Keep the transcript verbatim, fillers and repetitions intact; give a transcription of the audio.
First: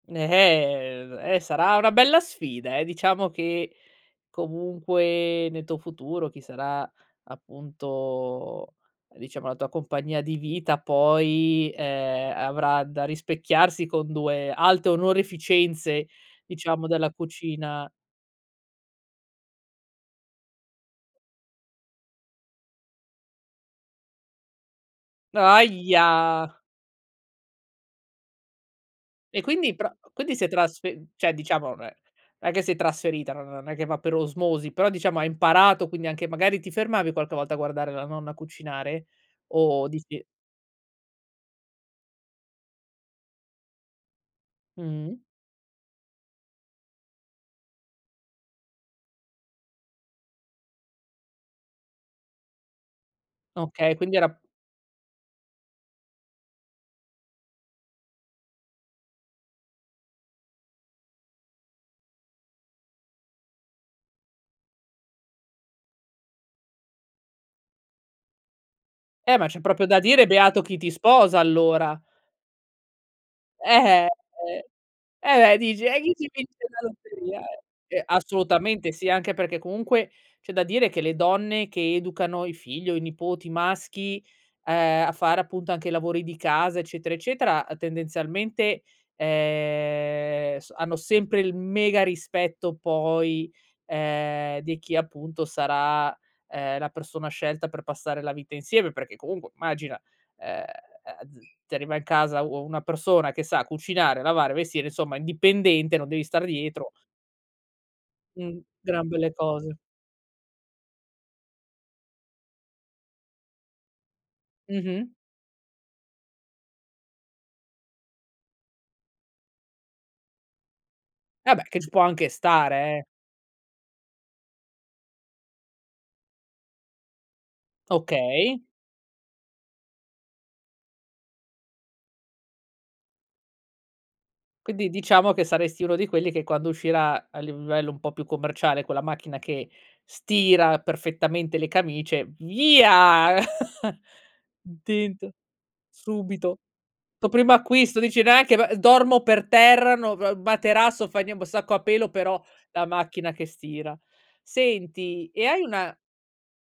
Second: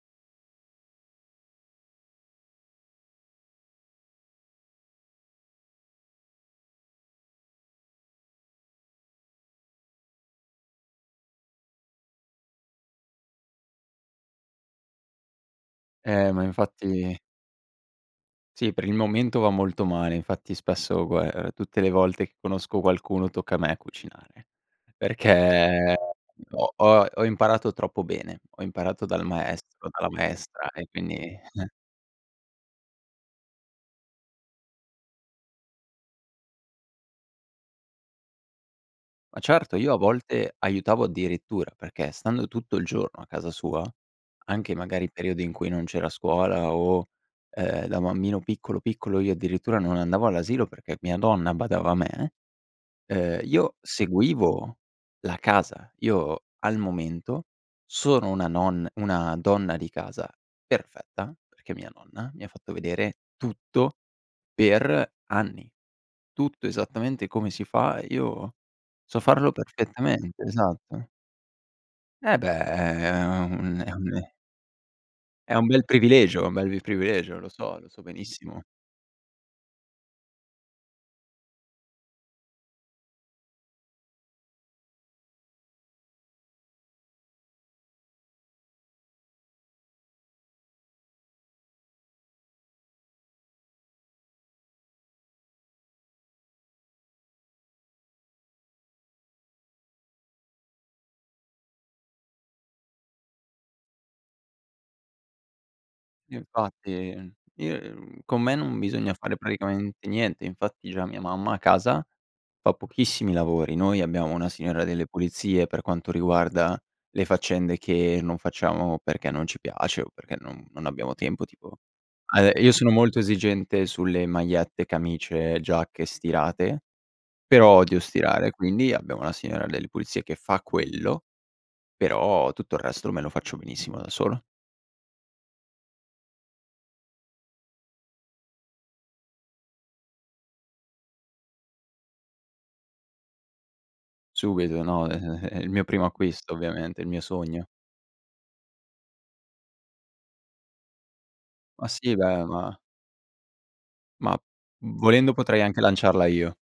Ehm, è sarà una bella sfida, eh. Diciamo che comunque nel tuo futuro chi sarà appunto diciamo la tua compagnia di vita poi, ehm, avrà da rispecchiarsi con due alte onoreficenze, Eh, ma diciamo, della infatti cucina. Sì, per il momento va molto male, infatti spesso gua ehm, tutte le volte conosco qualcuno tocca a me cucinare, perché Ahia! ho ho ho imparato troppo bene: ho imparato dal E quindi maestro pro dalla quindi si è maestra e trasfe mhmm, quindi ceh diciamo non è è che si è trasferita, non non è che va per osmosi, però diciamo hai imparato quindi anche magari ti fermavi qualche volta a guardare la nonna cucinare? Ma certo O io a dici volte aiutavo addirittura, perché stando tutto il giorno a casa sua, anche magari Mh. periodi in cui non c'era scuola o, ehm, da bambino piccolo piccolo io addirittura non andavo all'asilo perché mia nonna badava a me; ehm, io Okay, quindi era seguivo la casa. Io al momento sono una nonna una donna di casa perfetta, perché mia nonna mi ha fatto vedere tutto per anni. Tutto esattamente come si fa, io so Eh, ma farlo c'è proprio da dire: perfettamente, "Beato chi ti esatto. sposa allora." Eh beh, è è un è Eh, eh, un eh. è Eh, un bel dici, e chi ti privilegio, un vince bel li la privilegio, lotteria? lo so lo so Ehm, benissimo. assolutamente sì, anche perché comunque c'è da dire che le donne che educano i figli o i nipoti maschi, ehm, a fare appunto anche lavori di casa eccetera eccetera, tendenzialmente, ehm, s hanno sempre il mega rispetto poi, ehm, di chi appunto sarà, ehm, la persona scelta per passare la vita insieme, perché comunque immagina: ehm ehm, z ti arriva in casa u una persona che sa cucinare, lavare, vestire, insomma indipendente, non devi stare Infatti, dietro. ehm, io ehm, con me Mh, non gran bisogna belle fare cose. praticamente niente, infatti già mia mamma a casa fa pochissimi lavori. Noi abbiamo una signora delle Mh-mh. pulizie per quanto riguarda le faccende che non facciamo perché non ci piace o perché non non abbiamo tempo Eh beh, tipo. che ci può anche Uhm, io stare, sono eh. molto esigente sulle magliette, camicie, giacche stirate, però odio stirare, Okay. quindi abbiamo una signora delle pulizie che fa quello; però tutto il resto me lo faccio benissimo da solo. Quindi diciamo che saresti uno di quelli che quando uscirà a livello un po' più commerciale quella macchina che stira perfettamente le camicie: "Via!" Subito, no, eh Tilt, ehm, è il mio primo acquisto subito. ovviamente, il mio Toh, primo sogno. acquisto, dici: "Neanche ba dormo per terra, no, g materasso, fa nien boh, sacco a Ma pelo sì, però beh ma la macchina che stira" ma Senti volendo e potrei hai anche una lanciarla io.